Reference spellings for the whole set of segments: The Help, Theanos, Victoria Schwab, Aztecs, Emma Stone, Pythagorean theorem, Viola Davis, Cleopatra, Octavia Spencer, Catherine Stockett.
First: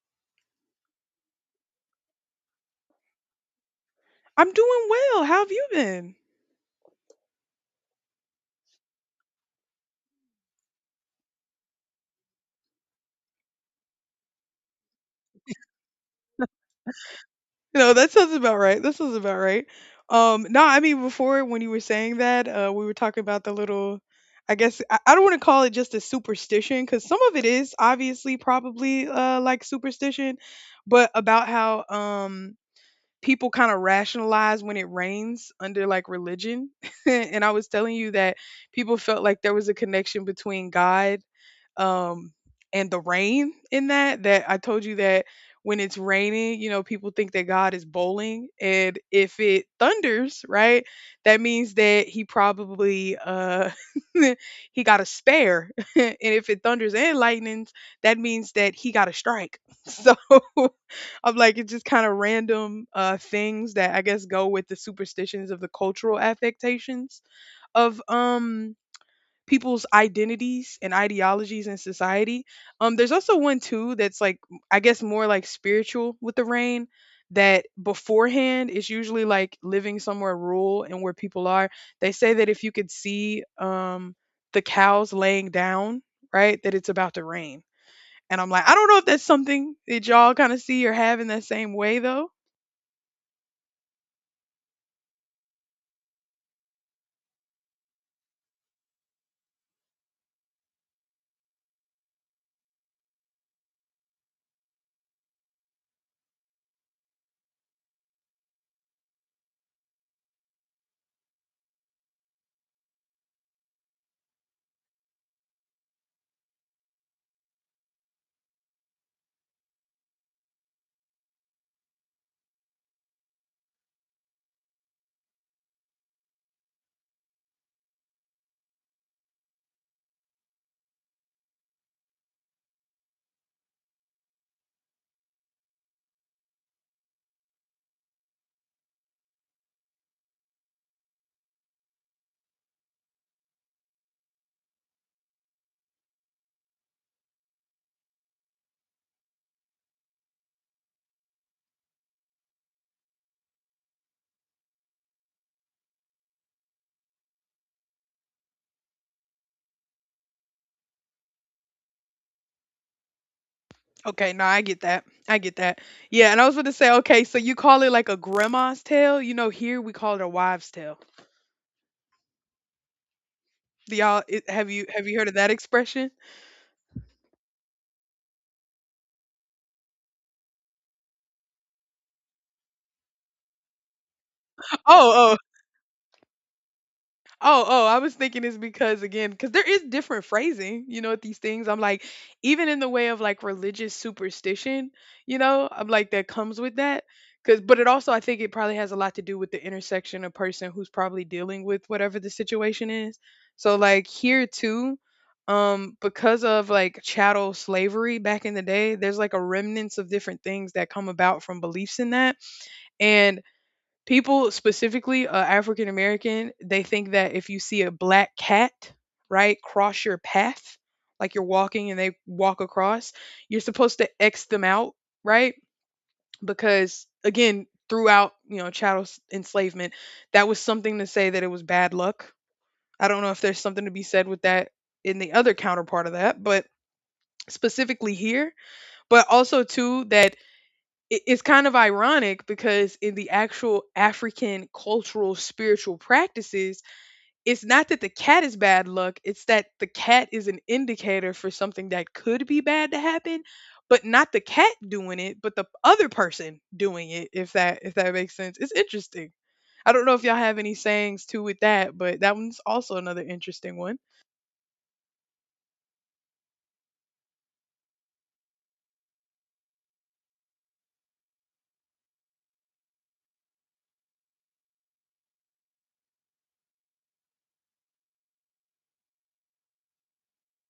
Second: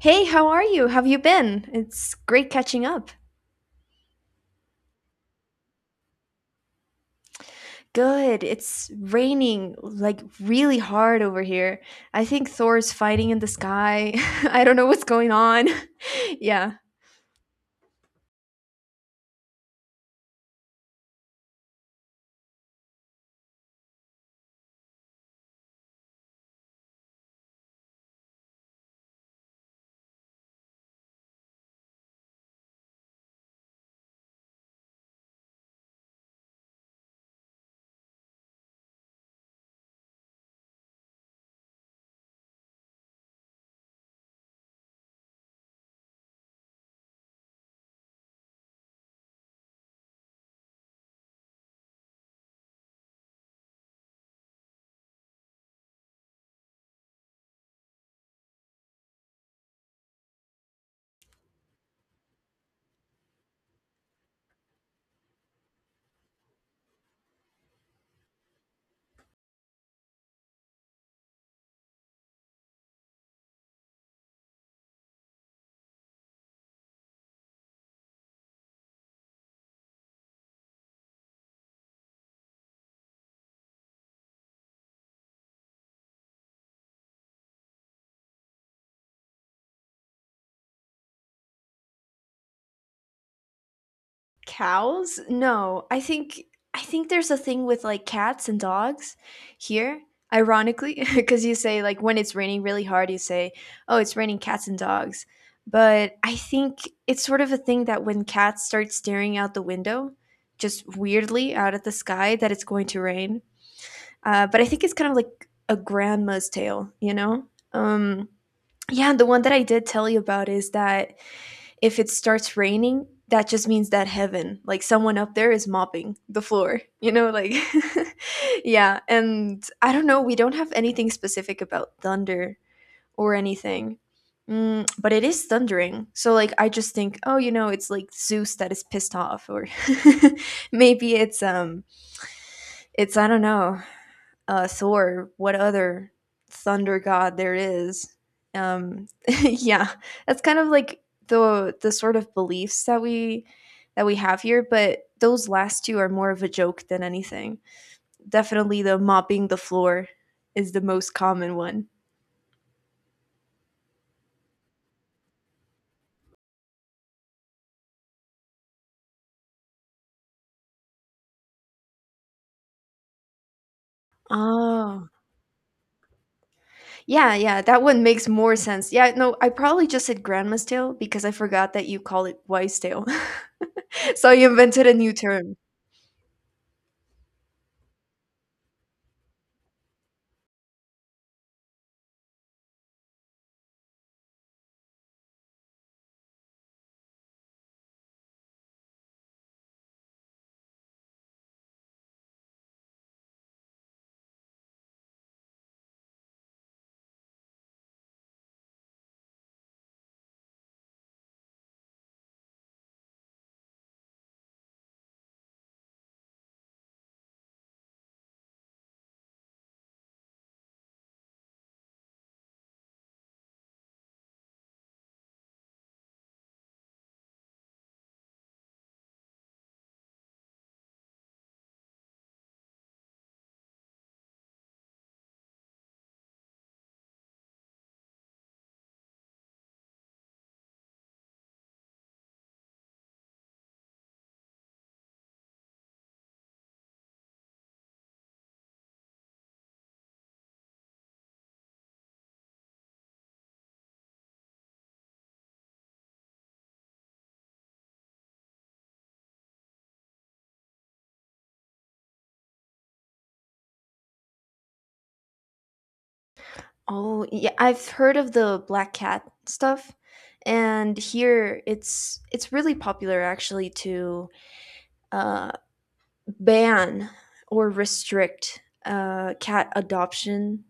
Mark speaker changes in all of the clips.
Speaker 1: Hey, how are you? Have you been? It's great catching up.
Speaker 2: I'm doing well. How have you been?
Speaker 1: Good. It's raining like really hard over here. I think Thor's fighting in the sky. I don't know what's going on. Yeah.
Speaker 2: You know, that sounds about right. That sounds about right. No, I mean, before when you were saying that, we were talking about the little, I guess, I don't want to call it just a superstition because some of it is obviously probably like superstition, but about how people kind of rationalize when it rains under like religion. And I was telling you that people felt like there was a connection between God um and the rain in that that I told you that when it's raining, you know, people think that God is bowling. And if it thunders, right? That means that he probably he got a spare. And if it thunders and lightnings, that means that he got a strike. So I'm like, it's just kind of random things that I guess go with the superstitions of the cultural affectations of people's identities and ideologies in society. There's also one too that's like I guess more like spiritual with the rain. That beforehand is usually like living somewhere rural and where people are. They say that if you could see the cows laying down, right, that it's about to rain. And I'm like, I don't know if that's something that y'all kind of see or have in that same way though.
Speaker 1: Cows? No. I think there's a thing with like cats and dogs here, ironically, because you say like when it's raining really hard, you say, "Oh, it's raining cats and dogs." But I think it's sort of a thing that when cats start staring out the window, just weirdly out at the sky, that it's going to rain. But I think it's kind of like a grandma's tale, you know? Um, yeah, the one that I did tell you about is that if it starts raining, that just means that heaven, like someone up there is mopping the floor, you know, like yeah, and I don't know, we don't have anything specific about thunder or anything. But it is thundering. So like I just think, oh, you know, it's like Zeus that is pissed off, or maybe it's, I don't know, Thor, what other thunder god there is. Um, yeah, that's kind of like the sort of beliefs that we have here, but those last two are more of a joke than anything. Definitely the mopping the floor is the most common one.
Speaker 2: Okay, no, I get that. I get that. Yeah, and I was going to say, okay, so you call it like a grandma's tale. You know, here we call it a wives' tale. Do y'all it have
Speaker 1: Oh,
Speaker 2: you heard of that expression?
Speaker 1: yeah, yeah, that one makes more sense. Yeah, no, I probably just said grandma's tale because I forgot that you call it wise tale. So you invented a new
Speaker 2: Oh, oh,
Speaker 1: term.
Speaker 2: oh, oh, I was thinking it's because again, because there is different phrasing, you know, at these things. I'm like, even in the way of like religious superstition, you know, I'm like that comes with that. Cause but it also I think it probably has a lot to do with the intersection of person who's probably dealing with whatever the situation is. So like here too, because of like chattel slavery back in the day, there's like a remnants of different things that come about from beliefs in that. And people specifically african american, they think that if you see a black cat right cross your path, like you're walking and they walk across, you're supposed to x them out, right? Because again, throughout, you know, chattel enslavement, that was something to say that it was bad luck. I don't know if there's something to be said with that in the other counterpart of that, but specifically here. But also too that it's kind of ironic because in the actual African cultural spiritual practices, it's not that the cat is bad luck. It's that the cat is an indicator for something that could be bad to happen, but not the cat doing it, but the other person doing it, if that makes sense. It's interesting. I don't know if y'all have any sayings too with that, but that one's also another interesting one.
Speaker 1: Oh, yeah, I've heard of the black cat stuff, and here it's really popular actually to uh, ban or restrict cat adoption,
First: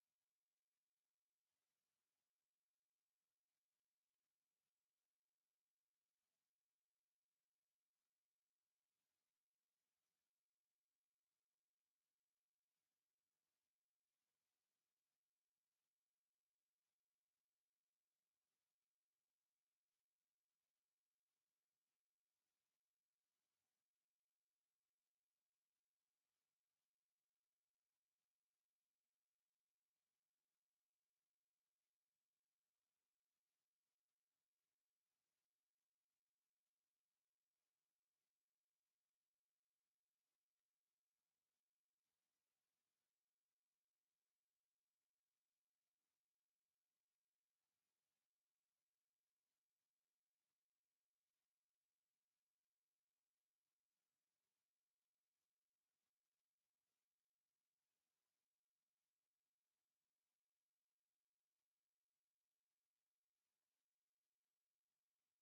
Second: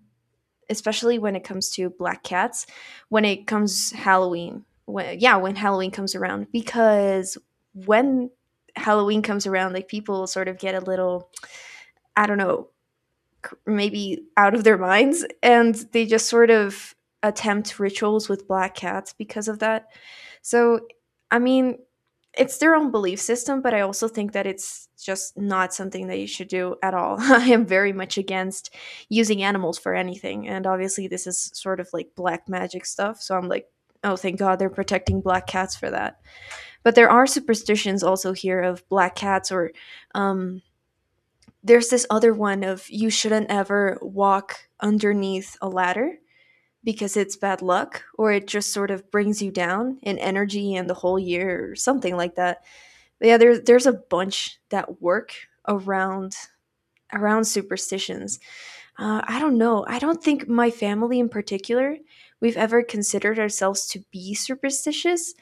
Speaker 1: especially when it comes to black cats, when it comes Halloween. When, yeah, when Halloween comes around, because when Halloween comes around, like people sort of get a little, I don't know, maybe out of their minds, and they just sort of attempt rituals with black cats because of that. So, I mean, it's their own belief system, but I also think that it's just not something that you should do at all. I am very much against using animals for anything, and obviously, this is sort of like black magic stuff, so I'm like, oh, thank God they're protecting black cats for that. But there are superstitions also here of black cats, or um, there's this other one of you shouldn't ever walk underneath a ladder, because it's bad luck or it just sort of brings you down in energy and the whole year or something like that. But yeah, there's a bunch that work around around superstitions. I don't know. I don't think my family in particular, we've ever considered ourselves to be superstitious,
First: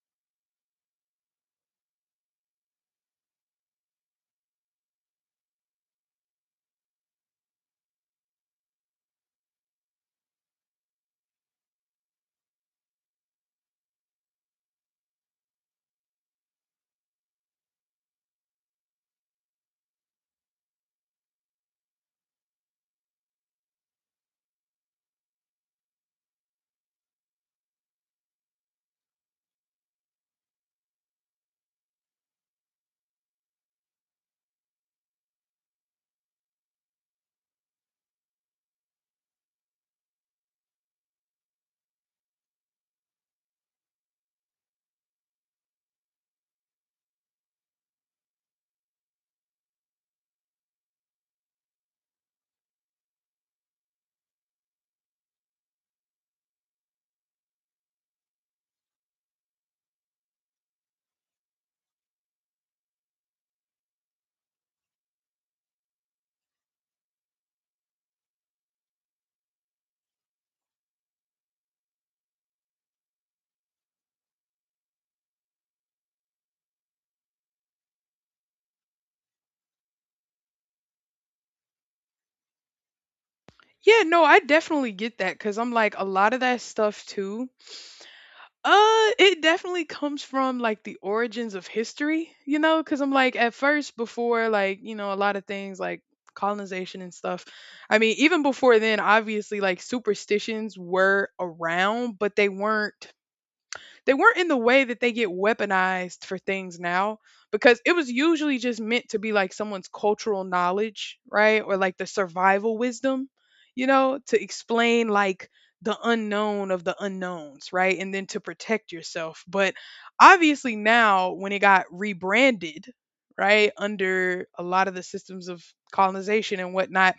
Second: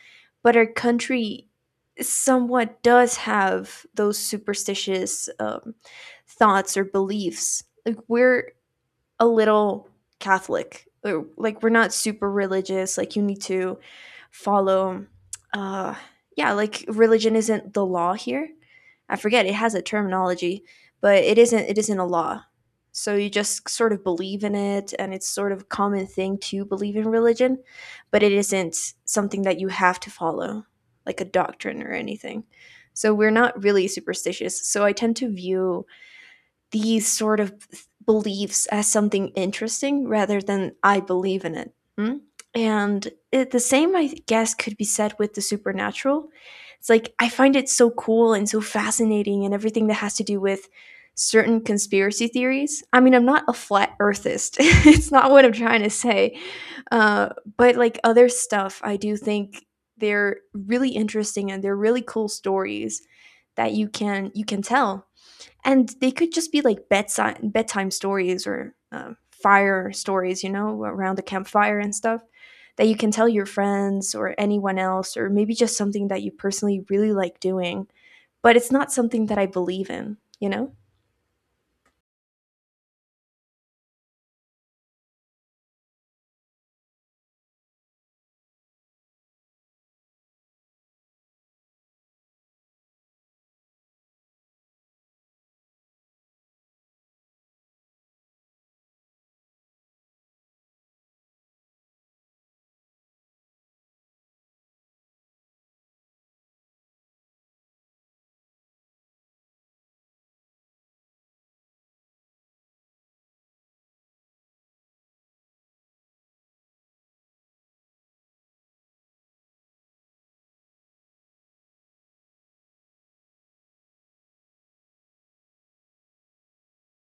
Speaker 1: but our country somewhat does have those superstitious thoughts or beliefs. Like we're a little Catholic. Like we're not super religious. Like you need to follow. Uh, yeah, like religion isn't the law here. I forget it has a terminology, but it isn't. It isn't a law. So you just sort of believe in it, and it's sort of a common thing to believe in religion, but it isn't something that you have to follow, like a doctrine or anything. So we're not really superstitious. So I tend to view these sort of beliefs as something interesting rather than I believe in it. Mm? And it, the same, I guess, could be said with the supernatural. It's like I find it so cool and so fascinating, and everything that has to do with certain conspiracy theories. I mean, I'm not a flat earthist, it's not what I'm trying to say. Uh, but like other stuff, I do think they're really interesting and they're really cool stories that you can tell, and they could just be like bedtime stories or fire stories, you know, around a campfire and stuff that you can tell your friends or anyone else, or maybe just something that you personally really like doing. But it's not something that I believe in, you know.
Speaker 2: Yeah, no, I definitely get that cuz I'm like a lot of that stuff too. It definitely comes from like the origins of history, you know, because I'm like at first before like, you know, a lot of things like colonization and stuff. I mean, even before then, obviously like superstitions were around, but they weren't, they weren't in the way that they get weaponized for things now because it was usually just meant to be like someone's cultural knowledge, right? Or like the survival wisdom, you know, to explain like the unknown of the unknowns, right? And then to protect yourself. But obviously now when it got rebranded, right, under a lot of the systems of colonization and whatnot,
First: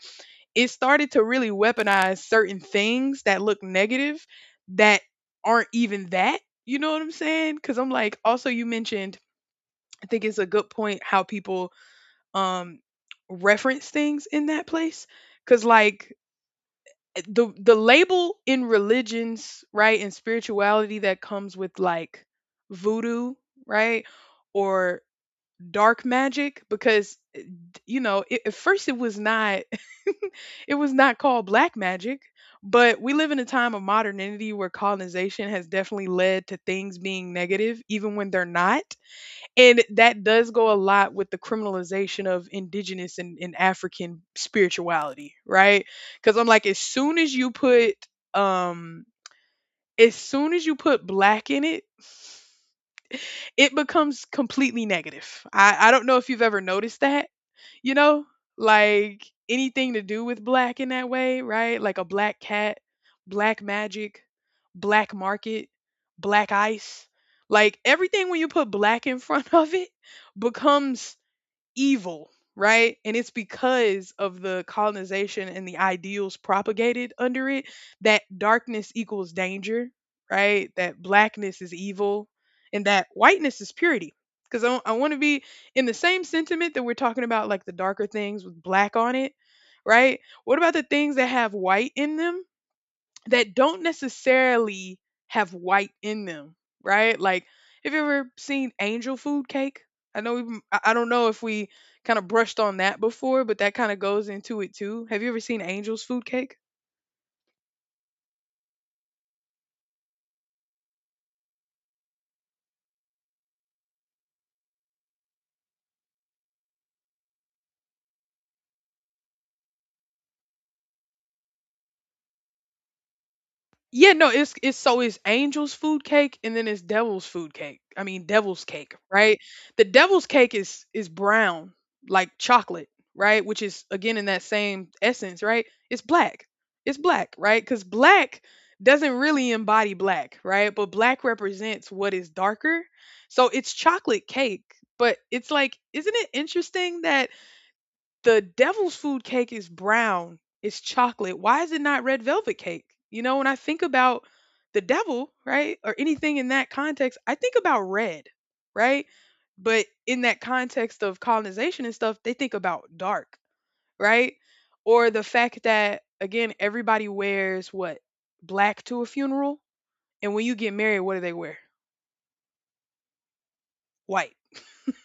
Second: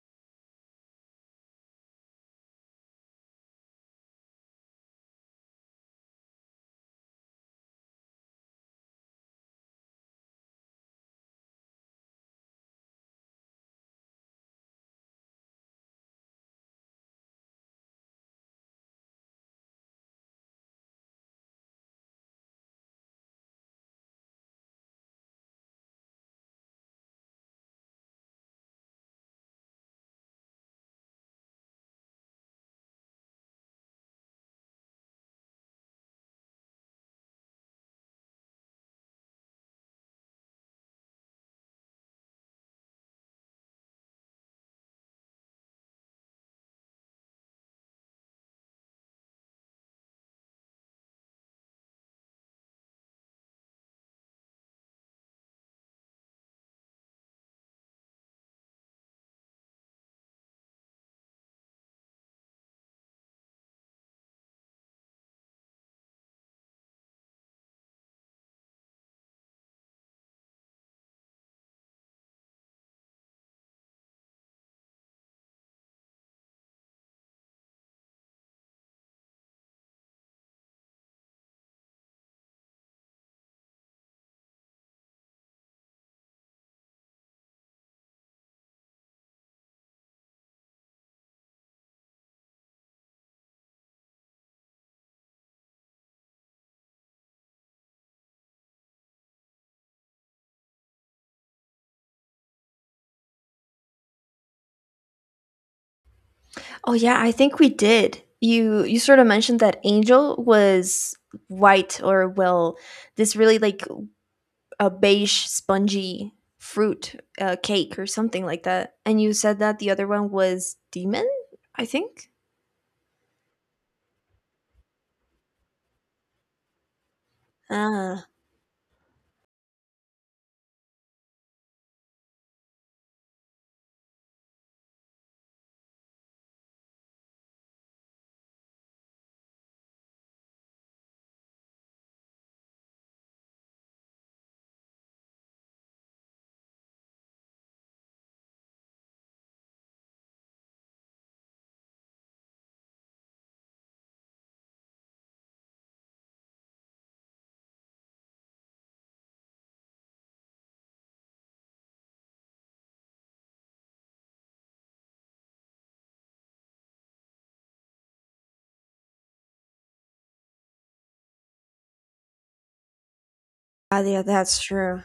Speaker 2: it started to really weaponize certain things that look negative that aren't even that, you know what I'm saying? Because I'm like, also you mentioned, I think it's a good point how people um reference things in that place. Because like the label in religions, right, and spirituality that comes with like voodoo, right, or dark magic because you know it, at first it was not it was not called black magic, but we live in a time of modernity where colonization has definitely led to things being negative even when they're not. And that does go a lot with the criminalization of indigenous and african spirituality, right? Because I'm like, as soon as you put um as soon as you put black in it, it becomes completely negative. I don't know if you've ever noticed that, you know, like anything to do with black in that way, right? Like a black cat, black magic, black market, black ice. Like everything when you put black in front of it becomes evil, right? And it's because of the colonization and the ideals propagated under it that darkness equals danger, right? That blackness is evil and that whiteness is purity. Because I want to be in the same sentiment that we're talking about, like the darker things with black on it, right? What about the things that have white in them? That don't necessarily have white in them, right? Like, have you ever seen angel food cake? I know we, I don't know if we kind of brushed on that before, but that kind of goes into it too. Have you ever seen angel's food cake?
Speaker 1: Oh yeah, I think we did. You sort of mentioned that Angel was white or, well, this really like a beige spongy fruit cake or something like that, and you said that the other one was demon. I think.
Speaker 2: Yeah, no, it's so it's angel's food cake and then it's devil's food cake. I mean
Speaker 1: Ah,
Speaker 2: devil's cake, right? The devil's cake is brown, like chocolate, right? Which is again in that same essence, right? It's black. It's black, right? Cuz black doesn't really embody black, right? But black represents what is darker. So it's chocolate cake, but it's like, isn't it interesting that the devil's food cake is brown? It's chocolate. Why is it not red velvet cake? You know, when I think about the devil, right, or anything in that context, I think about red, right? But in that context of colonization and stuff, they think about dark, right? Or the fact that, again, everybody wears what? Black to a funeral. And when you get married, what do they wear?
Speaker 1: ah, yeah,
Speaker 2: White.
Speaker 1: that's true.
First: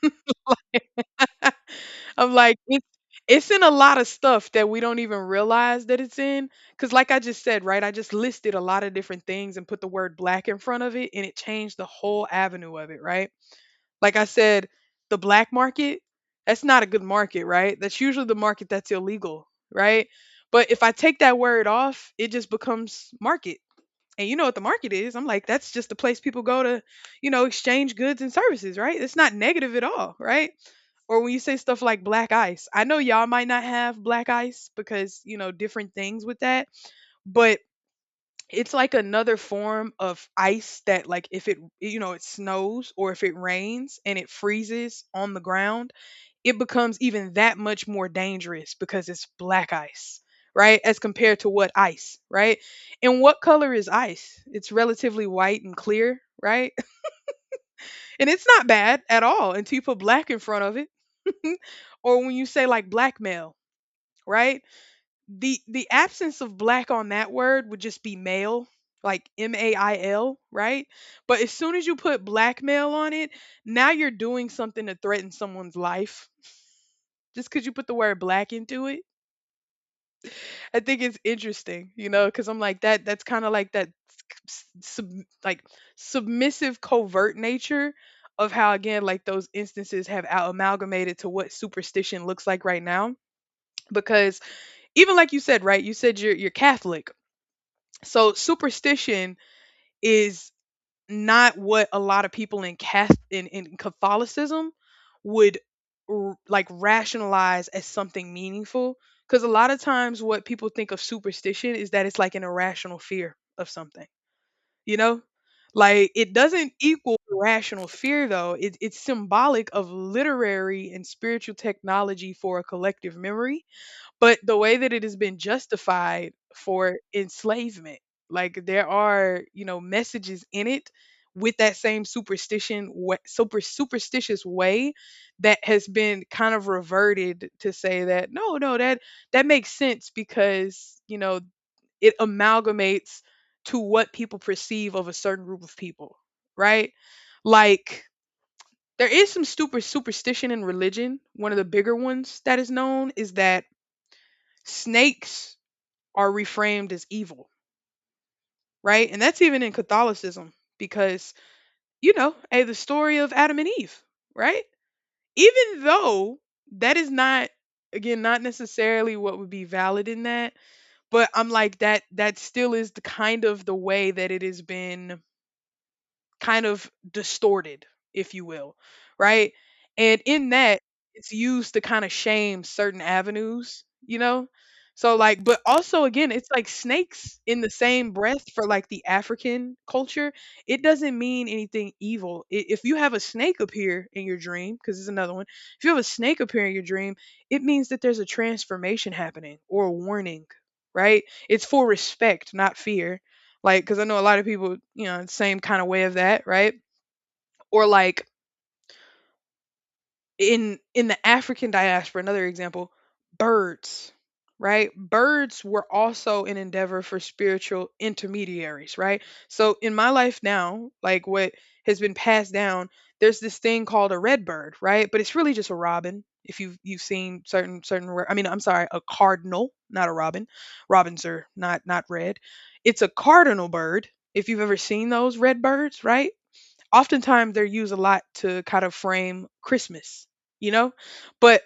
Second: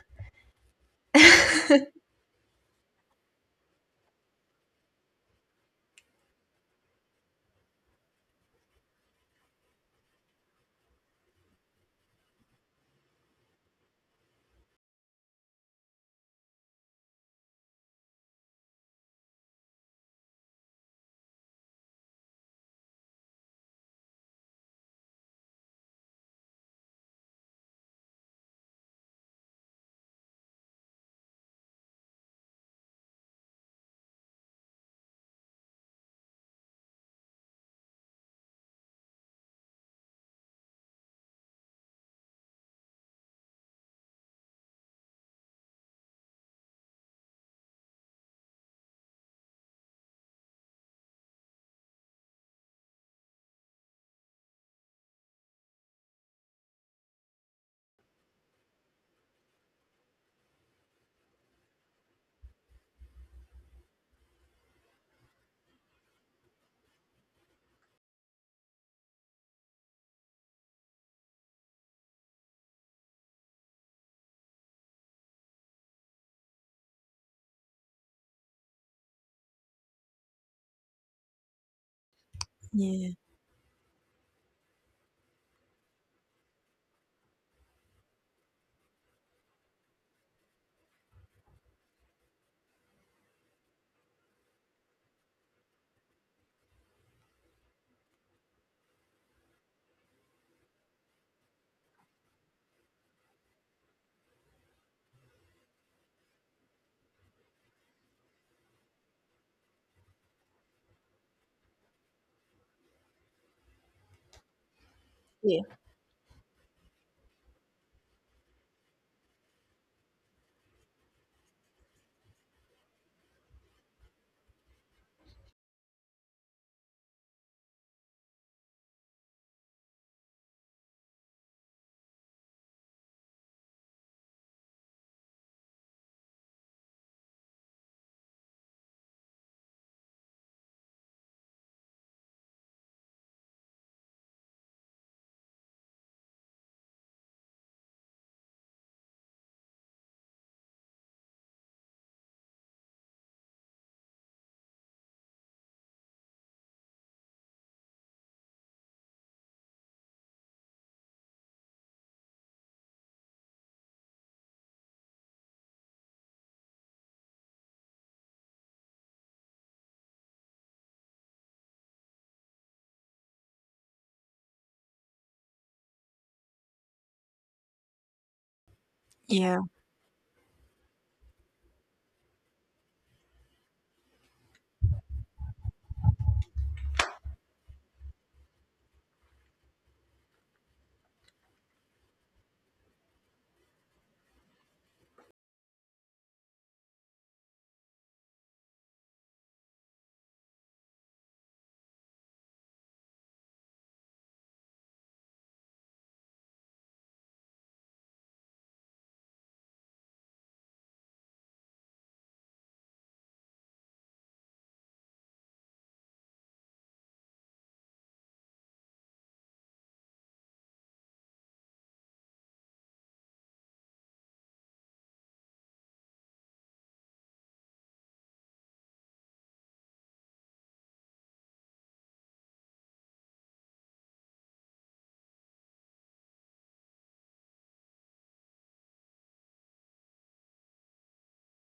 Speaker 2: I'm like, it's in a lot of stuff that we don't even realize that it's in. Cause like I just said, right? I just listed a lot of different things and put the word black in front of it, and it changed the whole avenue of it, right? Like I said, the black market, that's not a good market, right? That's usually the market that's illegal, right? But if I take that word off, it just becomes market. And you know what the market is. I'm like, that's just the place people go to, you know, exchange goods and services, right? It's not negative at all, right? Or when you say stuff like black ice, I know y'all might not have black ice because, you know, different things with that. But it's like another form of ice that like if it, you know, it snows or if it rains and it freezes on the ground, it becomes even that much more dangerous because it's black ice, right? As compared to what ice, right? And what color is ice? It's relatively white and clear, right? And it's not bad at all until you put black in front of it. Or when you say like blackmail, right? The absence of black on that word would just be male, like MAIL, right? But as soon as you put blackmail on it, now you're doing something to threaten someone's life just because you put the word black into it. I think it's interesting, you know, because I'm like that.
Speaker 1: Yeah.
Speaker 2: That's kind of like that, sub, like submissive, covert nature of how again, like those instances have out amalgamated to what superstition looks like right now. Because even like you said, right? You said you're Catholic. So superstition is not what a lot of people in Cath in Catholicism would like rationalize as something meaningful. Because a lot of times, what people think of superstition is that it's like an irrational fear of something. You know,
Speaker 1: Yeah.
Speaker 2: like it doesn't equal irrational fear though. It's symbolic of literary and spiritual technology for a collective memory, but the way that it has been justified for enslavement, like there are, you know, messages in it with that same superstition, super superstitious way that has been kind of reverted to say that no, no, that that makes sense because you know it amalgamates to what people perceive of a certain group of people, right? Like there is some super superstition in religion. One of the bigger ones that is known is that snakes are reframed as evil, right? And that's even in Catholicism because, you know, hey, the story of Adam and Eve, right? Even though that is not again not necessarily what would be valid in that, but I'm like that still is the kind of the way that it has been kind of distorted, if you will, right?
Speaker 1: Yeah.
Speaker 2: And in that, it's used to kind of shame certain avenues, you know? So, like, but also again, it's like snakes in the same breath for like the African culture. It doesn't mean anything evil. If you have a snake appear in your dream, because it's another one, if you have a snake appear in your dream, it means that there's a transformation happening or a warning, right? It's for respect, not fear. Like, cause I know a lot of people, you know, same kinda way of that, right? Or like in the African diaspora, another example, birds, right? Birds were also an endeavor for spiritual intermediaries, right? So in my life now, like what has been passed down, there's this thing called a red bird, right? But it's really just a robin. If you've seen I mean, I'm sorry, a cardinal, not a robin. Robins are not red. It's a cardinal bird. If you've ever seen those red birds, right? Oftentimes they're used a lot to kind of frame Christmas, you know? But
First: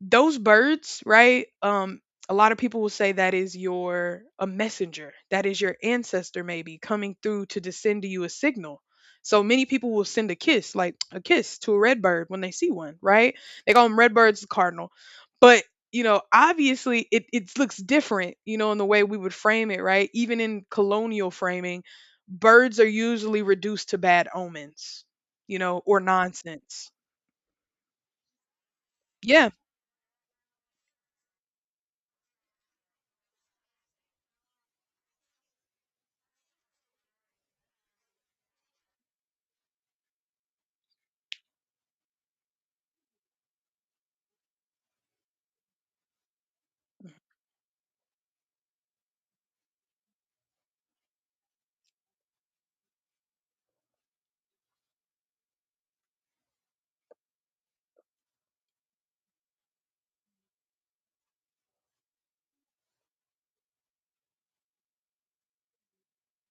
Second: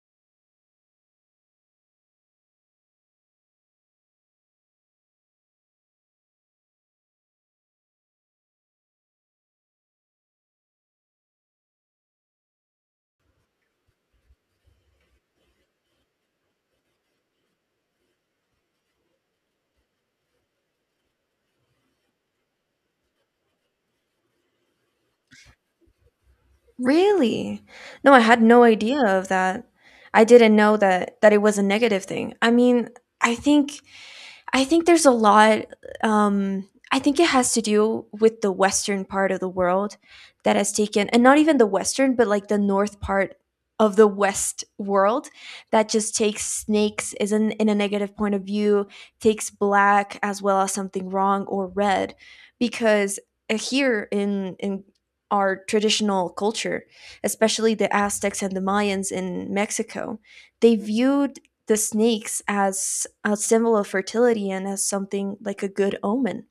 Speaker 2: those birds, right? A lot of people will say that is your a messenger, that is your ancestor maybe coming through to just send you a signal. So many people will send a kiss, like a kiss to a red bird when they see one, right? They call them red birds, the cardinal. But you know, obviously it looks different, you know, in the way we would frame it, right? Even in colonial framing, birds are usually reduced to bad omens, you know, or nonsense.
Speaker 1: Really? No, I had no idea of
Speaker 2: Yeah.
Speaker 1: that. I didn't know that that it was a negative thing. I mean, I think I think there's a lot. I think it has to do with the western part of the world that has taken, and not even the western, but like the north part of the west world that just takes
Speaker 2: Mm.
Speaker 1: snakes is in a negative point of view, takes black as well as something wrong or red, because here in our traditional culture, especially the Aztecs and the Mayans in Mexico, they viewed the snakes as a symbol of fertility and as something like a good omen.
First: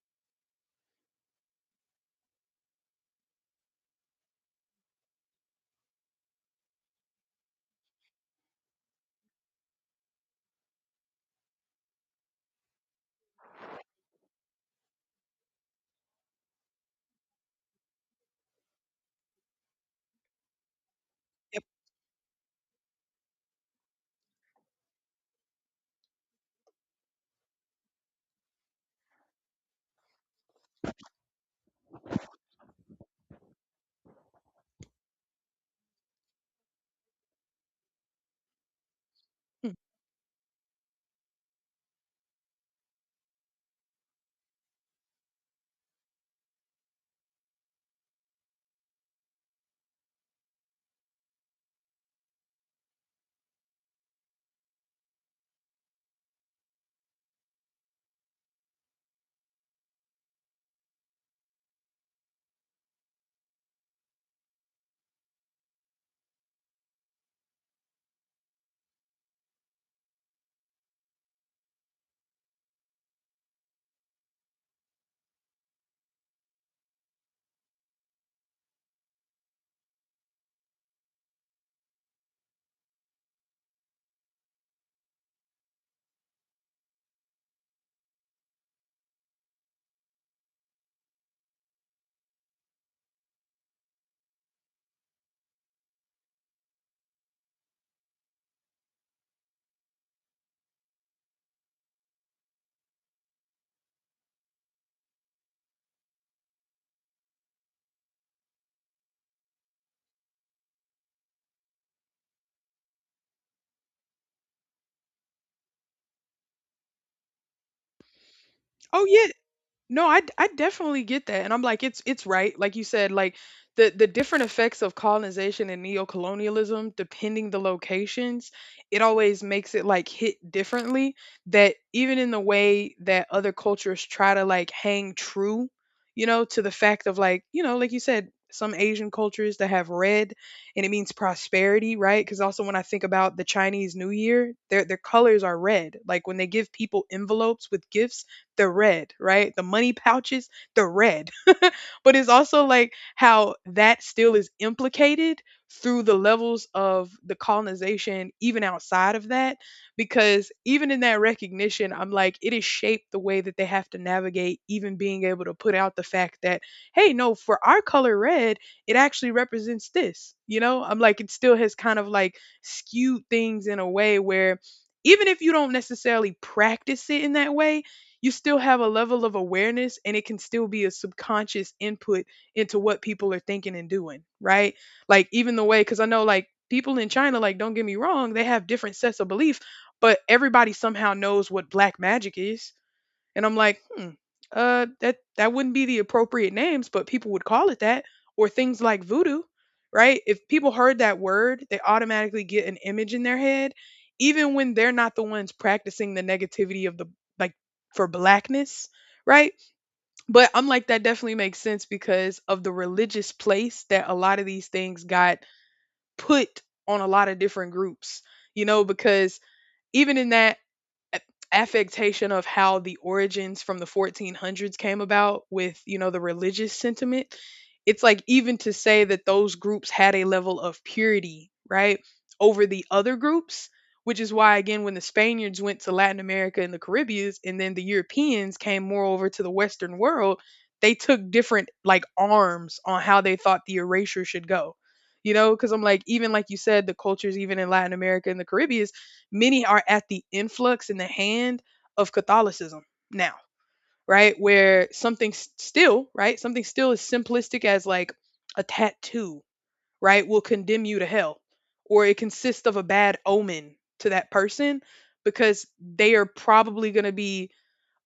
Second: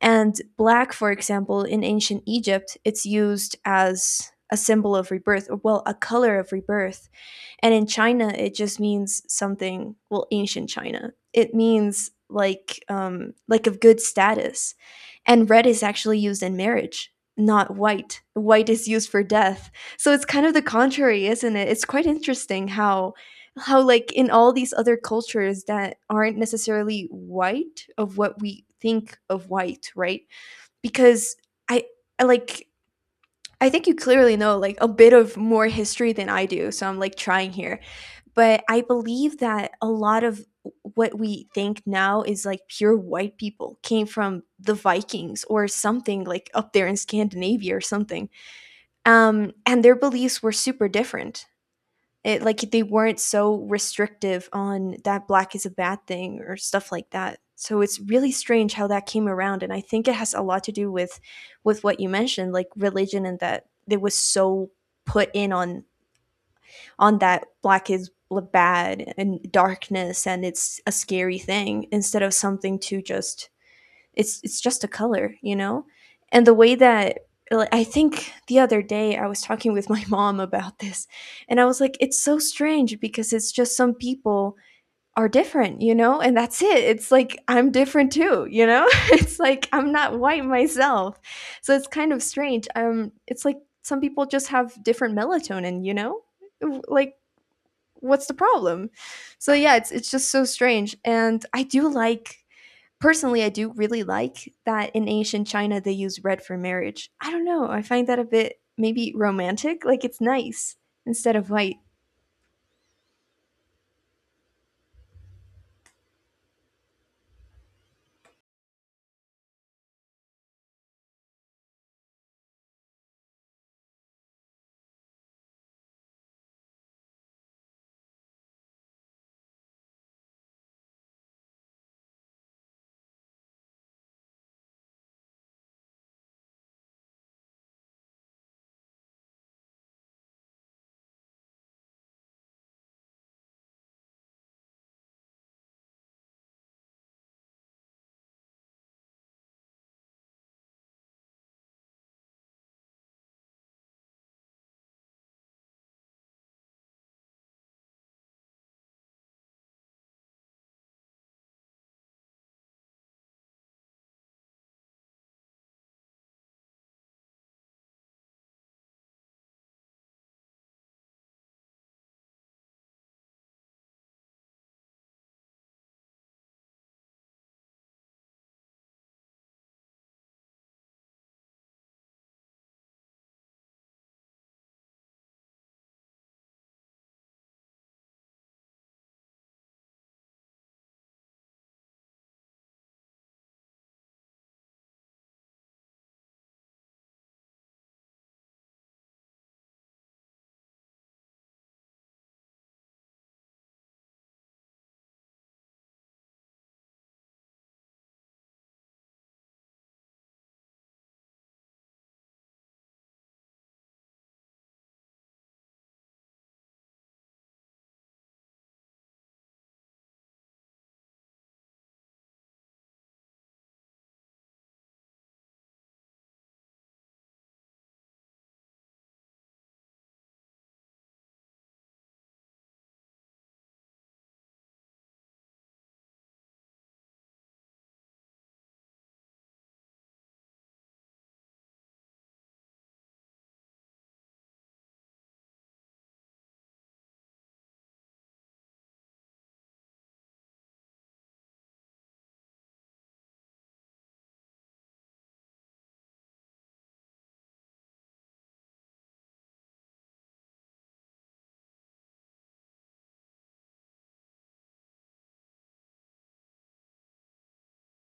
Speaker 1: And black, for example, in ancient Egypt, it's used as a symbol of rebirth, or, well, a color of rebirth. And in China, it just means something, well, ancient China. It means like of good status. And red is actually used in marriage, not white. White is used for death. So it's kind of the contrary, isn't
Speaker 2: Yep.
Speaker 1: it? It's quite interesting how like in all these other cultures that aren't necessarily white of what we think of white, right? Because i, I like I think you clearly know like a bit of more history than I do, so I'm like trying here, but I believe that
Speaker 2: Mm.
Speaker 1: a lot of what we think now is like pure white people came from the Vikings or something like up there in Scandinavia or something. And their beliefs were super different, it like they weren't so restrictive on that black is a bad thing or stuff like that, so it's really strange how that came around, and I think it has a lot to do with what you mentioned, like religion, and that it was so put in on that black is bad and darkness, and it's a scary thing instead of something to just, it's just a color, you know? And the way that, like, I think the other day I was talking with my mom about this, and I was like it's so strange because it's just some people are different, you know? And that's it. It's like I'm different too, you know? It's like I'm not white myself. So it's kind of strange. It's like some people just have different melatonin, you know? Like what's the problem? So yeah, it's just so strange, and I do, like, personally, I do really like that in ancient China they use red for marriage. I don't know. I find that a bit maybe romantic. Like it's nice instead of white.
Speaker 2: Oh yeah. No, I definitely get that. And I'm like, it's right. Like you said, like the different effects of colonization and neo-colonialism, depending the locations, it always makes it like hit differently. That even in the way that other cultures try to like hang true, you know, to the fact of like, you know, like you said, some Asian cultures that have red and it means prosperity, right? Because also when I think about the Chinese New Year, their colors are red. Like when they give people envelopes with gifts the red, right? The money pouches, the red. But it's also like how that still is implicated through the levels of the colonization, even outside of that. Because even in that recognition, I'm like, it has shaped the way that they have to navigate, even being able to put out the fact that, hey, no, for our color red, it actually represents this. You know, I'm like, it still has kind of like skewed things in a way where even if you don't necessarily practice it in that way, you still have a level of awareness and it can still be a subconscious input into what people are thinking and doing, right? Like even the way because I know like people in China like don't get me wrong, they have different sets of belief, but everybody somehow knows what black magic is and I'm like, hmm, that wouldn't be the appropriate names, but people would call it that, or things like voodoo, right? If people heard that word, they automatically get an image in their head, even when they're not the ones practicing the negativity of the like for blackness, right? But I'm like, that definitely makes sense because of the religious place that a lot of these things got put on a lot of different groups, you know, because even in that a- affectation of how the origins from the 1400s came about with you know the religious sentiment. It's like even to say that those groups had a level of purity, right, over the other groups, which is why again when the Spaniards went to Latin America and the Caribbeans and then the Europeans came more over to the western world, they took different like arms on how they thought the erasure should go, you know, because I'm like even like you said the cultures even in Latin America and the Caribbean, many are at the influx in the hand of Catholicism now, right? Where something still, right? Something still as simplistic as like a tattoo, right, will condemn you to hell, or it consists of a bad omen to that person because they are probably going to be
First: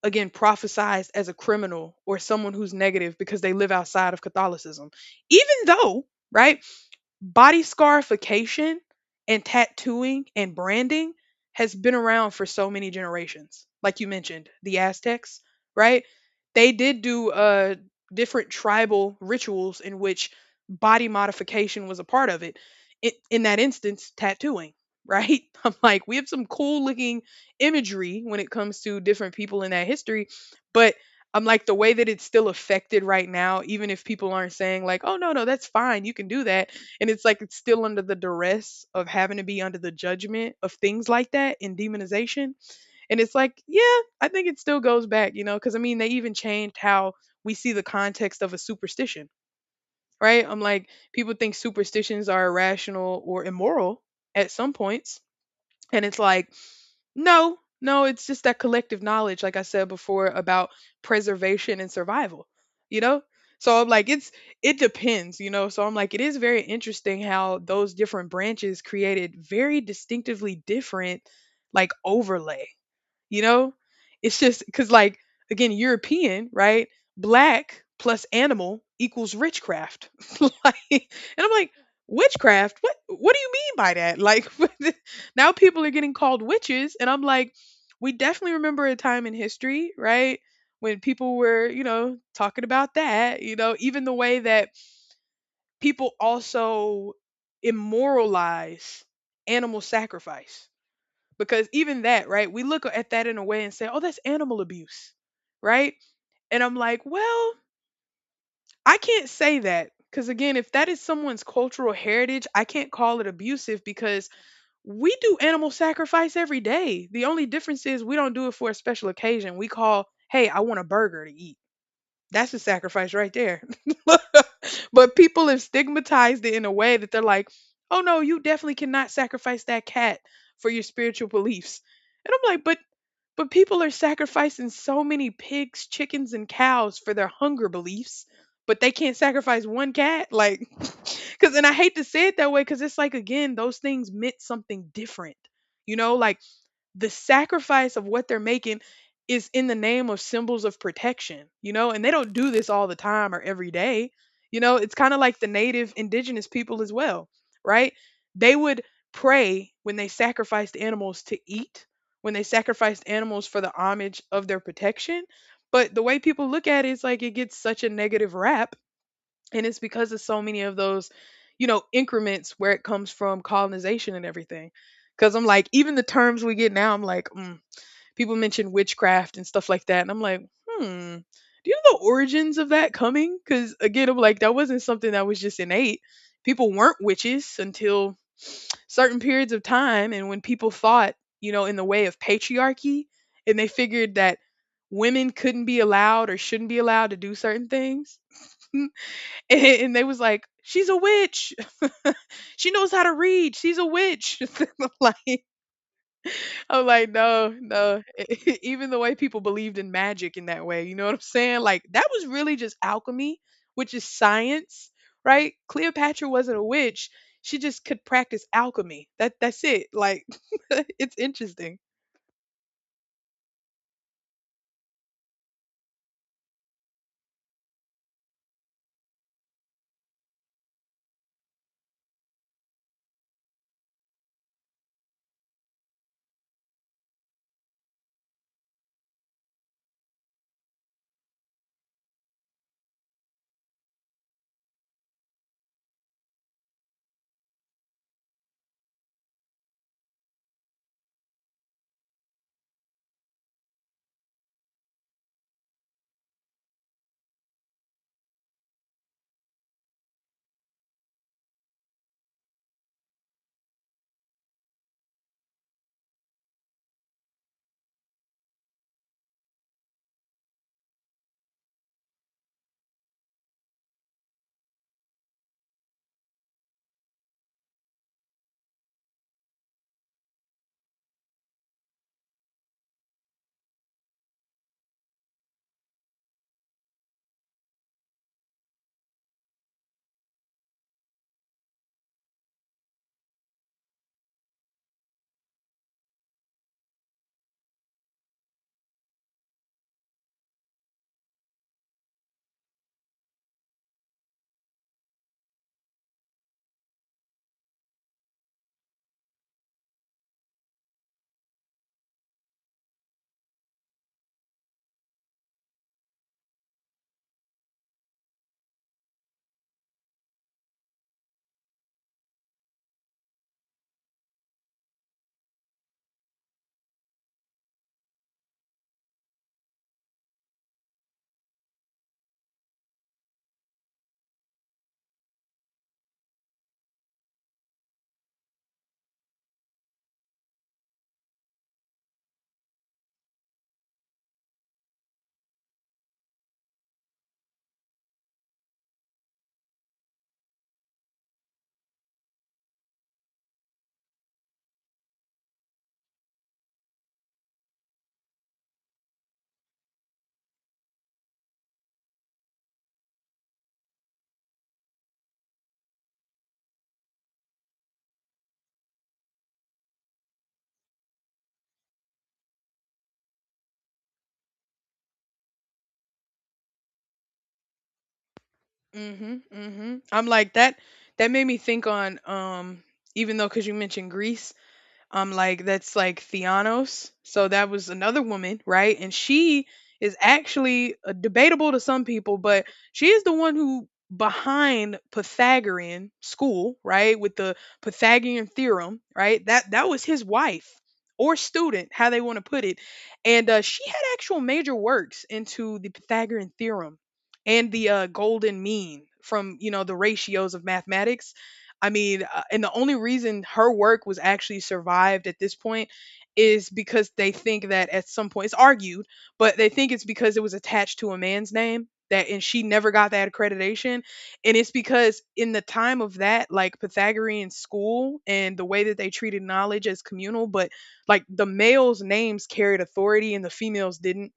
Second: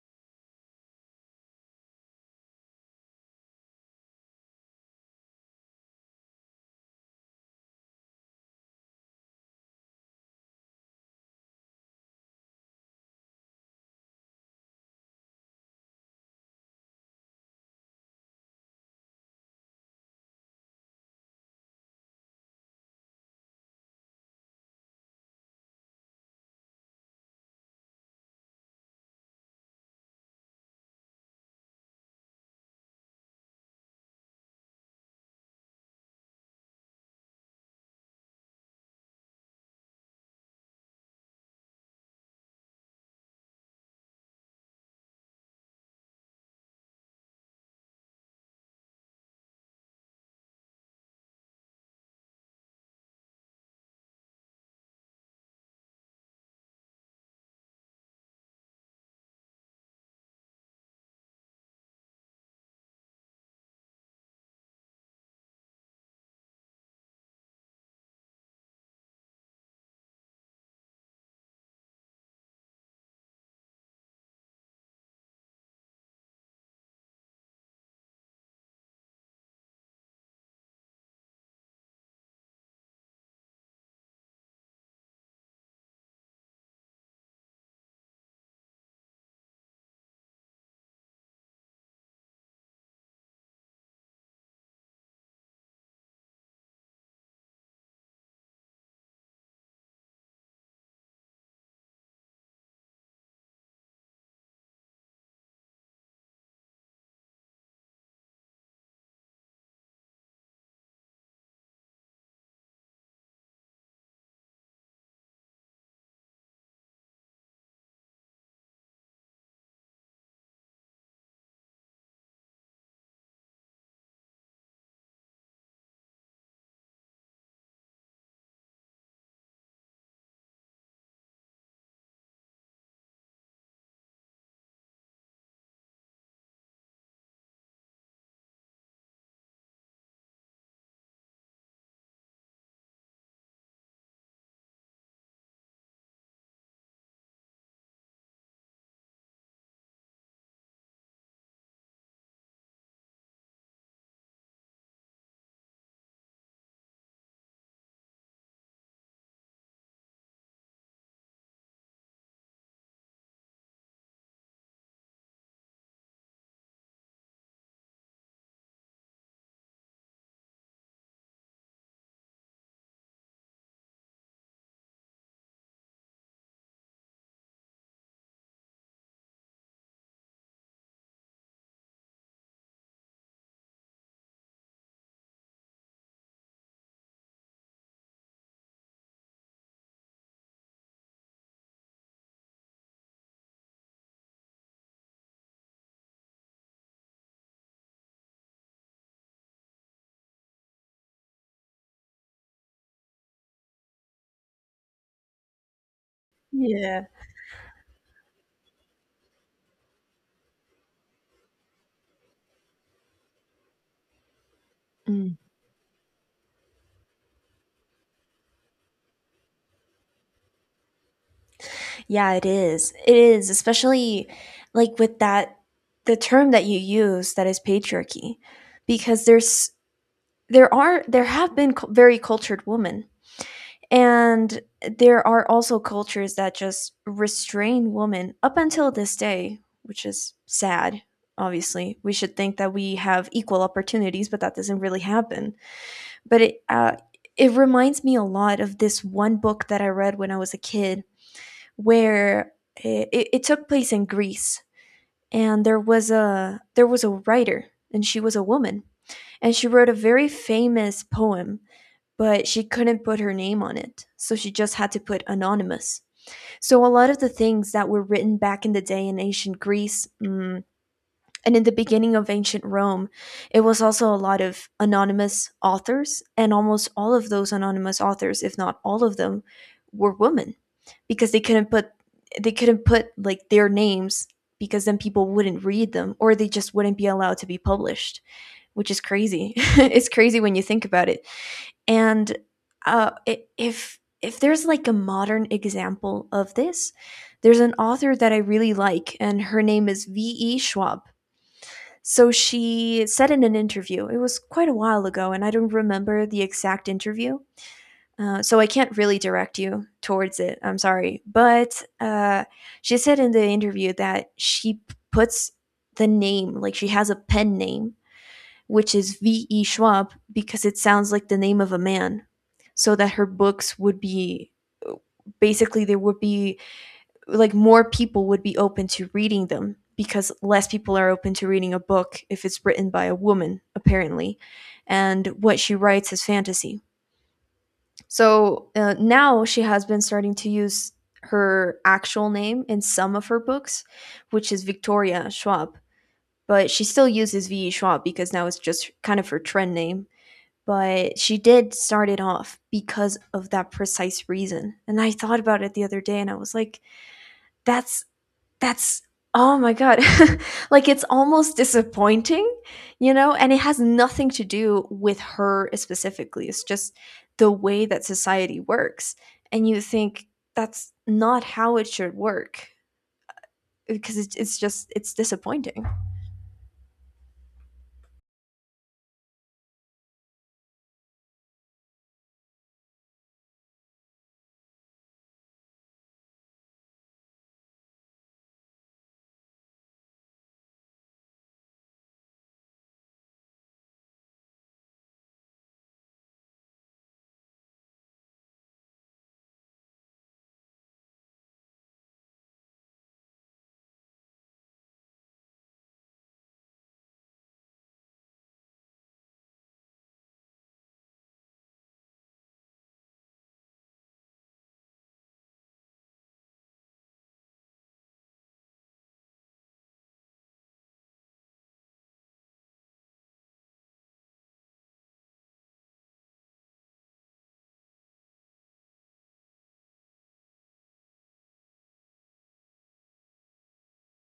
Speaker 2: again prophesized as a criminal or someone who's negative because they live outside of Catholicism. Even though, right, body scarification and tattooing and branding has been around for so many generations. Like you mentioned, the Aztecs, right? They did do different tribal rituals in which body modification was a part of it. In that instance, tattooing, right? I'm like, we have some cool looking imagery when it comes to different people in that history, but I'm like the way that it's still affected right now, even if people aren't saying like, "Oh no, no, that's fine, you can do that," and it's like it's still under the duress of having to be under the judgment of things like that and demonization, and it's like, yeah, I think it still goes back, you know, because I mean they even changed how we see the context of a superstition, right? I'm like people think superstitions are irrational or immoral at some points and it's like, no, no, it's just that collective knowledge, like I said before, about preservation and survival, you know? So I'm like, it's, it depends, you know? So I'm like, it is very interesting how those different branches created very distinctively different, like, overlays. You know? It's just because, like, again, European, right? Black plus animal equals witchcraft. Like, and I'm like, witchcraft? What? What do you mean by that? Like, now people are getting called witches, and I'm like, we definitely remember a time in history, right? When people were, you know, talking about that, you know, even the way that people also immoralize animal sacrifice because even that, right? We look at that in a way and say, oh, that's animal abuse, right? And I'm like, well, I can't say that. Because again, if that is someone's cultural heritage, I can't call it abusive because we do animal sacrifice every day. The only difference is we don't do it for a special occasion. We call, hey, I want a burger to eat. That's a sacrifice right there. But people have stigmatized it in a way that they're like, oh no, you definitely cannot sacrifice that cat for your spiritual beliefs. And I'm like, but people are sacrificing so many pigs, chickens, and cows for their hunger beliefs, but they can't sacrifice one cat. Like, because, and I hate to say it that way, because it's like, again, those things meant something different. You know, like the sacrifice of what they're making is in the name of symbols of protection, you know, and they don't do this all the time or every day. You know, it's kind of like the native indigenous people as well, right? They would pray when they sacrificed animals to eat, when they sacrificed animals for the homage of their protection. But the way people look at it is like it gets such a negative rap and it's because of so many of those, you know, increments where it comes from colonization and everything, because I'm like even the terms we get now, I'm like, mm, people mention witchcraft and stuff like that and I'm like, hmm, do you know the origins of that coming? Because again I'm like that wasn't something that was just innate. People weren't witches until certain periods of time and when people thought, you know, in the way of patriarchy, and they figured that women couldn't be allowed or shouldn't be allowed to do certain things. And they was like, "She's a witch. She knows how to read. She's a witch." Like I'm
Speaker 1: Yeah.
Speaker 2: like, no, no. Even the way people believed in magic in that way, you know what I'm saying? Like that was really just alchemy, which is science,
Speaker 1: Mm.
Speaker 2: right? Cleopatra wasn't a witch. She just could practice alchemy. That's it. Like it's interesting.
Speaker 1: Yeah, it is. It is, especially like with that the term that you use that is patriarchy, because there's there are there have been very cultured women. And there are also cultures that just restrain women up until this day, which is sad. Obviously, we should think that we have equal opportunities, but that doesn't really happen. But it it reminds me a lot of this one book that I read when I was a kid, where it took place in Greece, and there was a writer, and she was a woman, and she wrote a very famous poem, but she couldn't put her name on it, so she just had to put anonymous. So a lot of the things that were written back in the day in ancient Greece and in the beginning of ancient Rome, it was also a lot of anonymous authors, and almost all of those anonymous authors, if not all of them, were women, because they couldn't put like their names, because then people wouldn't read them or they just wouldn't be allowed to be published, which is crazy. It's crazy when you think about it. And uh, if there's like a modern example of this, there's an author that I really like, and her name is V.E. Schwab. So she said in an interview, it was quite a while ago, and I don't remember the exact interview. So I can't really direct you towards it. I'm sorry, but she said in the interview that she puts the name, like she has a pen name which is V.E. Schwab, because it sounds like the name of a man, so that her books would be basically there would be like more people would be open to reading them because less people are open to reading a book if it's written by a woman apparently. And what she writes is fantasy. So now she has been starting to use her actual name in some of her books, which is Victoria Schwab. But she still uses VE Schwab because now it's just kind of her trend name. But she did start it off because of that precise reason. And I thought about it the other day and I was like, that's that's oh my god. Like it's almost disappointing, you know, and it has nothing to do with her specifically. It's just the way that society works. And you think that's not how it should work because it's just it's disappointing.
Speaker 2: Mhm. Mhm. I'm like that made me think on even though cuz you mentioned Greece. Like that's like Theanos. So that was another woman, right? And she is actually debatable to some people, but she is the one who behind Pythagorean school, right? With the Pythagorean theorem, right? That was his wife or student, how they want to put it. And she had actual major works into the Pythagorean theorem and the golden mean from you know the ratios of mathematics. And the only reason her work was actually survived at this point is because they think that at some point it's argued, but they think it's because it was attached to a man's name that, and she never got that accreditation. And it's because in the time of that, like Pythagorean school, and the way that they treated knowledge as communal, but like the males names carried authority and the females didn't,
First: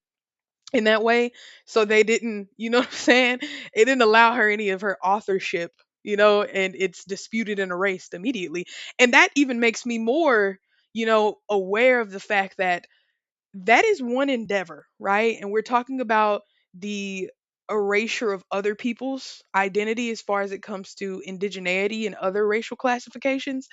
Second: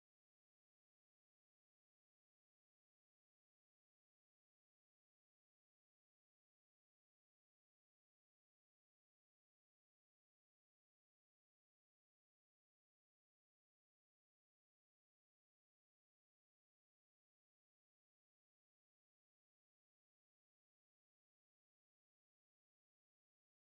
Speaker 2: in that way. So they didn't, you know what I'm saying? It didn't allow her any of her authorship, you know, and it's disputed and erased immediately. And that even makes me more, you know, aware of the fact that that is one endeavor, right? And we're talking about the erasure of other people's identity as far as it comes to indigeneity and other racial classifications.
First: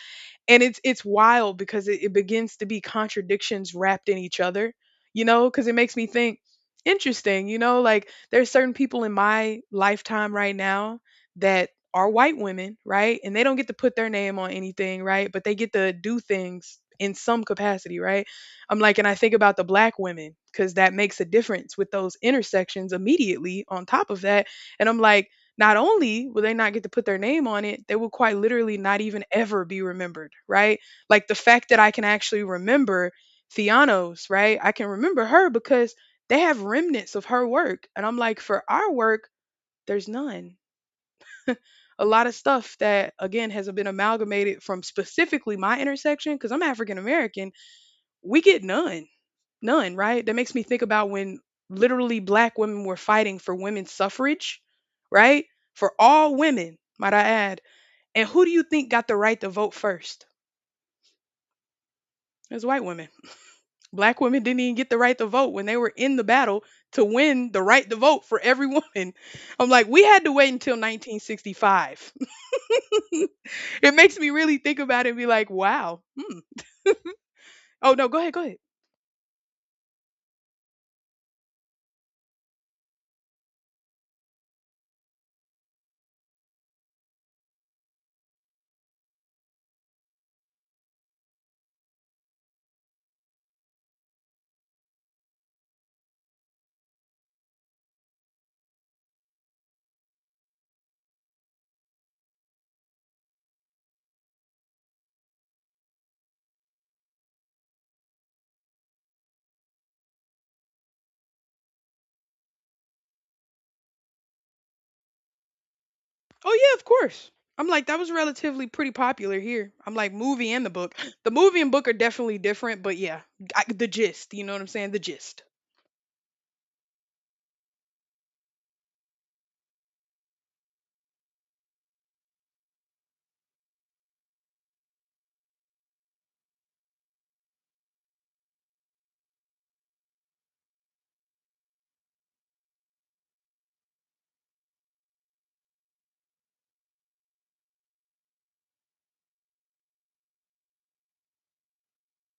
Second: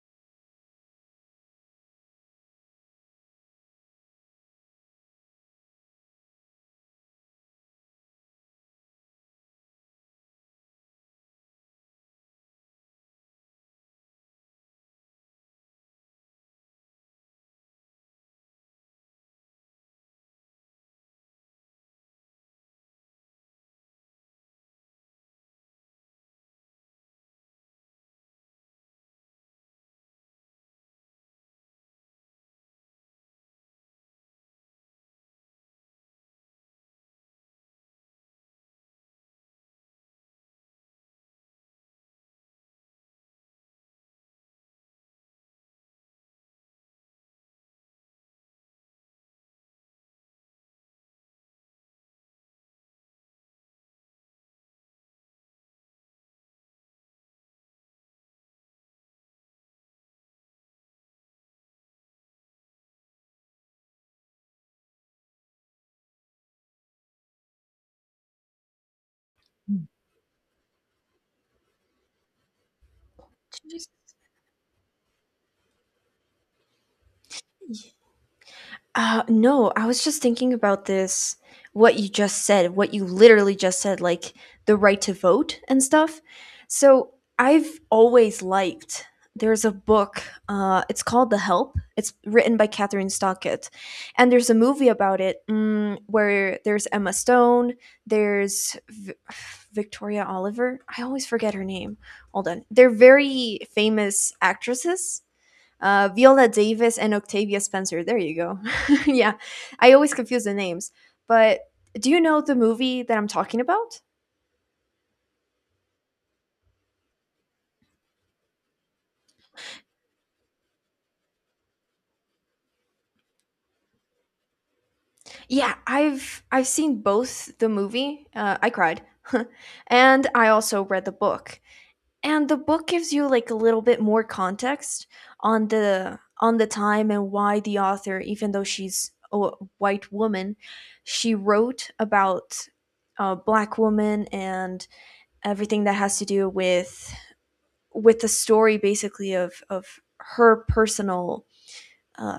Speaker 2: And it's wild because it begins to be contradictions wrapped in each other, you know, because it makes me think interesting, you know, like there's certain people in my lifetime right now that are white women, right? And they don't get to put their name on anything, right? But they get to do things in some capacity, right? I'm like, and I think about the black women, because that makes a difference with those intersections immediately on top of that. And I'm like, not only will they not get to put their name on it, they will quite literally not even ever be remembered, right? Like the fact that I can actually remember Theanos, right? I can remember her because they have remnants of her work. And I'm like, for our work, there's none. A lot of stuff that, again, has been amalgamated from specifically my intersection, because I'm African American, we get none. None, right? That makes me think about when literally black women were fighting for women's suffrage, right? For all women, might I add. And who do you think got the right to vote first? It was white women. Black women didn't even get the right to vote when they were in the battle to win the right to vote for every woman. I'm like, we had to wait until 1965. It makes me really think about it and be like, wow. Hmm. Oh, no, go ahead, go ahead.
Speaker 1: No, I was just thinking about this, what you just said, what you literally just said, like the right to vote and stuff. So I've always liked, there's a book, it's called The Help. It's written by Catherine Stockett. And there's a movie about it, mm, where there's Emma Stone, there's Victoria Oliver. I always forget her name. Hold on. They're very famous actresses, Viola Davis and Octavia Spencer. There you go. Yeah, I always confuse the names. But do you know the movie that I'm talking about?
Speaker 2: Oh yeah, of course. I'm like, that was relatively pretty popular here. I'm like, movie and the book. The movie and book are definitely different, but yeah, I, the gist. You know what I'm saying? The gist.
Speaker 1: Yeah, I've seen both the movie. I cried, and I also read the book. And the book gives you like a little bit more context on the time and why the author, even though she's a white woman, she wrote about a black woman and everything that has to do with the story, basically, of her personal, uh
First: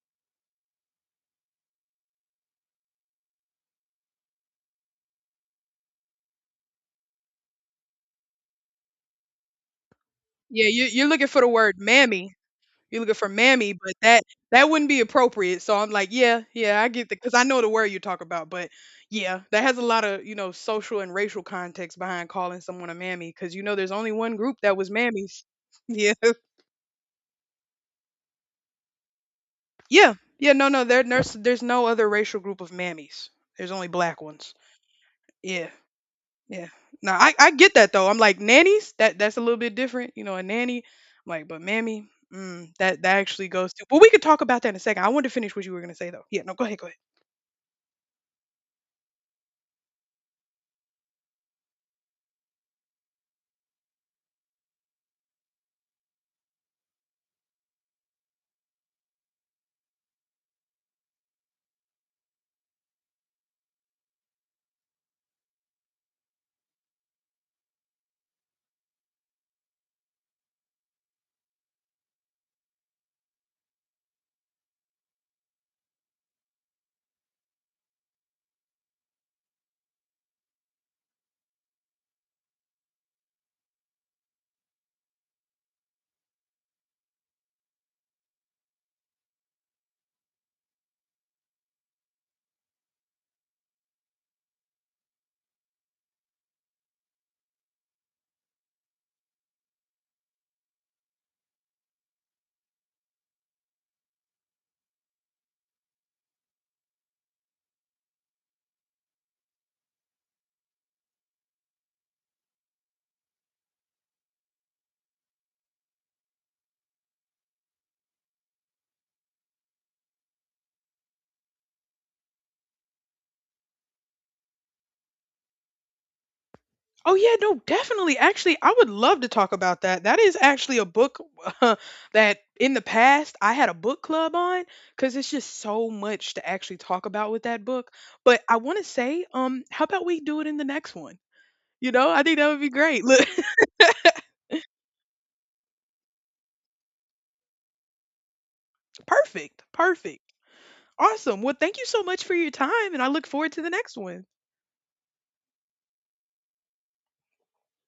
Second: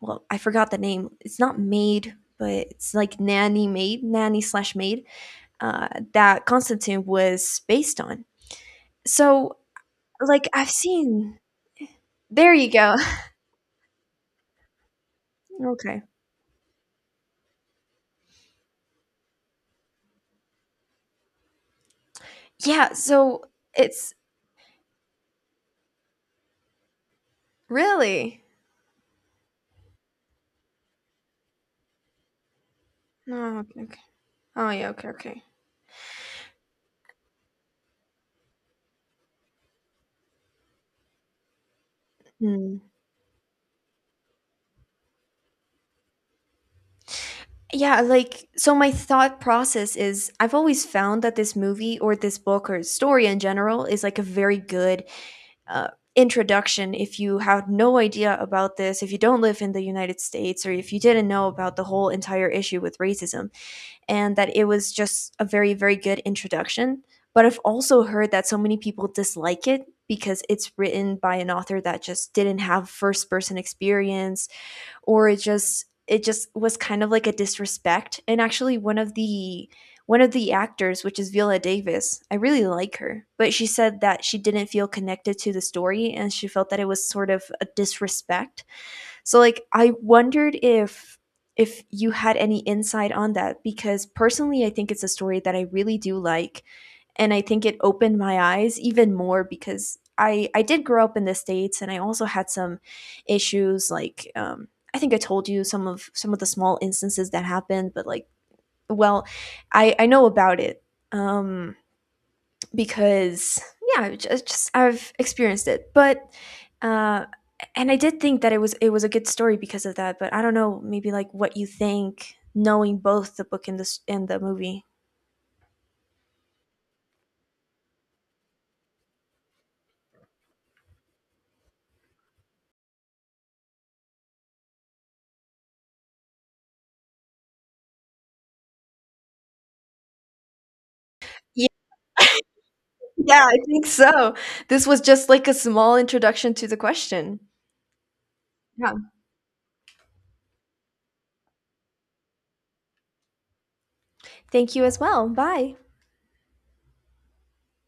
Speaker 1: well, I forgot the name. It's not maid, but it's like nanny, maid, nanny slash maid, uh that Constantine was based on. So like
Speaker 2: Yeah,
Speaker 1: I've
Speaker 2: you're looking
Speaker 1: seen,
Speaker 2: for the word mammy.
Speaker 1: there you go.
Speaker 2: You're looking for mammy, but that wouldn't be appropriate. So I'm
Speaker 1: Okay.
Speaker 2: like, yeah, yeah, I get that because I know the word you talk about. But yeah, that has a lot of, you know, social and racial context behind calling someone
Speaker 1: Yeah,
Speaker 2: a mammy,
Speaker 1: so
Speaker 2: because you know there's only
Speaker 1: it's—
Speaker 2: one group that was mammies. Yeah,
Speaker 1: Really?
Speaker 2: yeah, yeah. No, no, there's no other racial group of mammies.
Speaker 1: No.
Speaker 2: There's
Speaker 1: Okay.
Speaker 2: only
Speaker 1: Okay.
Speaker 2: black ones.
Speaker 1: Oh yeah. Okay. Okay.
Speaker 2: Yeah, yeah. No, I get that though. I'm like, nannies. That's a little bit different, you know. A nanny. I'm like, but mammy, mm,
Speaker 1: Hmm.
Speaker 2: that that actually goes to. But we could talk about that in a second. I wanted to finish what you were gonna say though. Yeah, no, go ahead, go ahead.
Speaker 1: Yeah, like, so my thought process is I've always found that this movie or this book or story in general is like a very good, uh, introduction if you have no idea about this, if you don't live in the United States, or if you didn't know about the whole entire issue with racism, and that it was just a very, very good introduction. But I've also heard that so many people dislike it because it's written by an author that just didn't have first person experience, or it just was kind of like a disrespect. And actually one of the actors, which is Viola Davis, I really like her, but she said that she didn't feel connected to the story and she felt that it was sort of a disrespect. So like I wondered if you had any insight on that, because personally I think it's a story that I really do like, and I think it opened my eyes even more because I did grow up in the states and I also had some issues like, I think I told you some of the small instances that happened, but like, well, I know about it, um, because yeah, I just I've experienced it, but. Uh, and I did think that it was a good story because of that, but I don't know, maybe like what you think, knowing both the book and the movie.
Speaker 2: Oh yeah, no, definitely. Actually, I would love to talk about that. That is actually a book that in the past I had a book club on, because it's just so much to actually talk about with that book. But I want to say, how about we do it in the next one? You know, I think that would be great. Look,
Speaker 1: Yeah, I think so. This was just like a small introduction to the question. Yeah.
Speaker 2: perfect, perfect. Awesome. Well, thank you so much for your time, and I look forward to the next one.
Speaker 1: Thank you as well. Bye.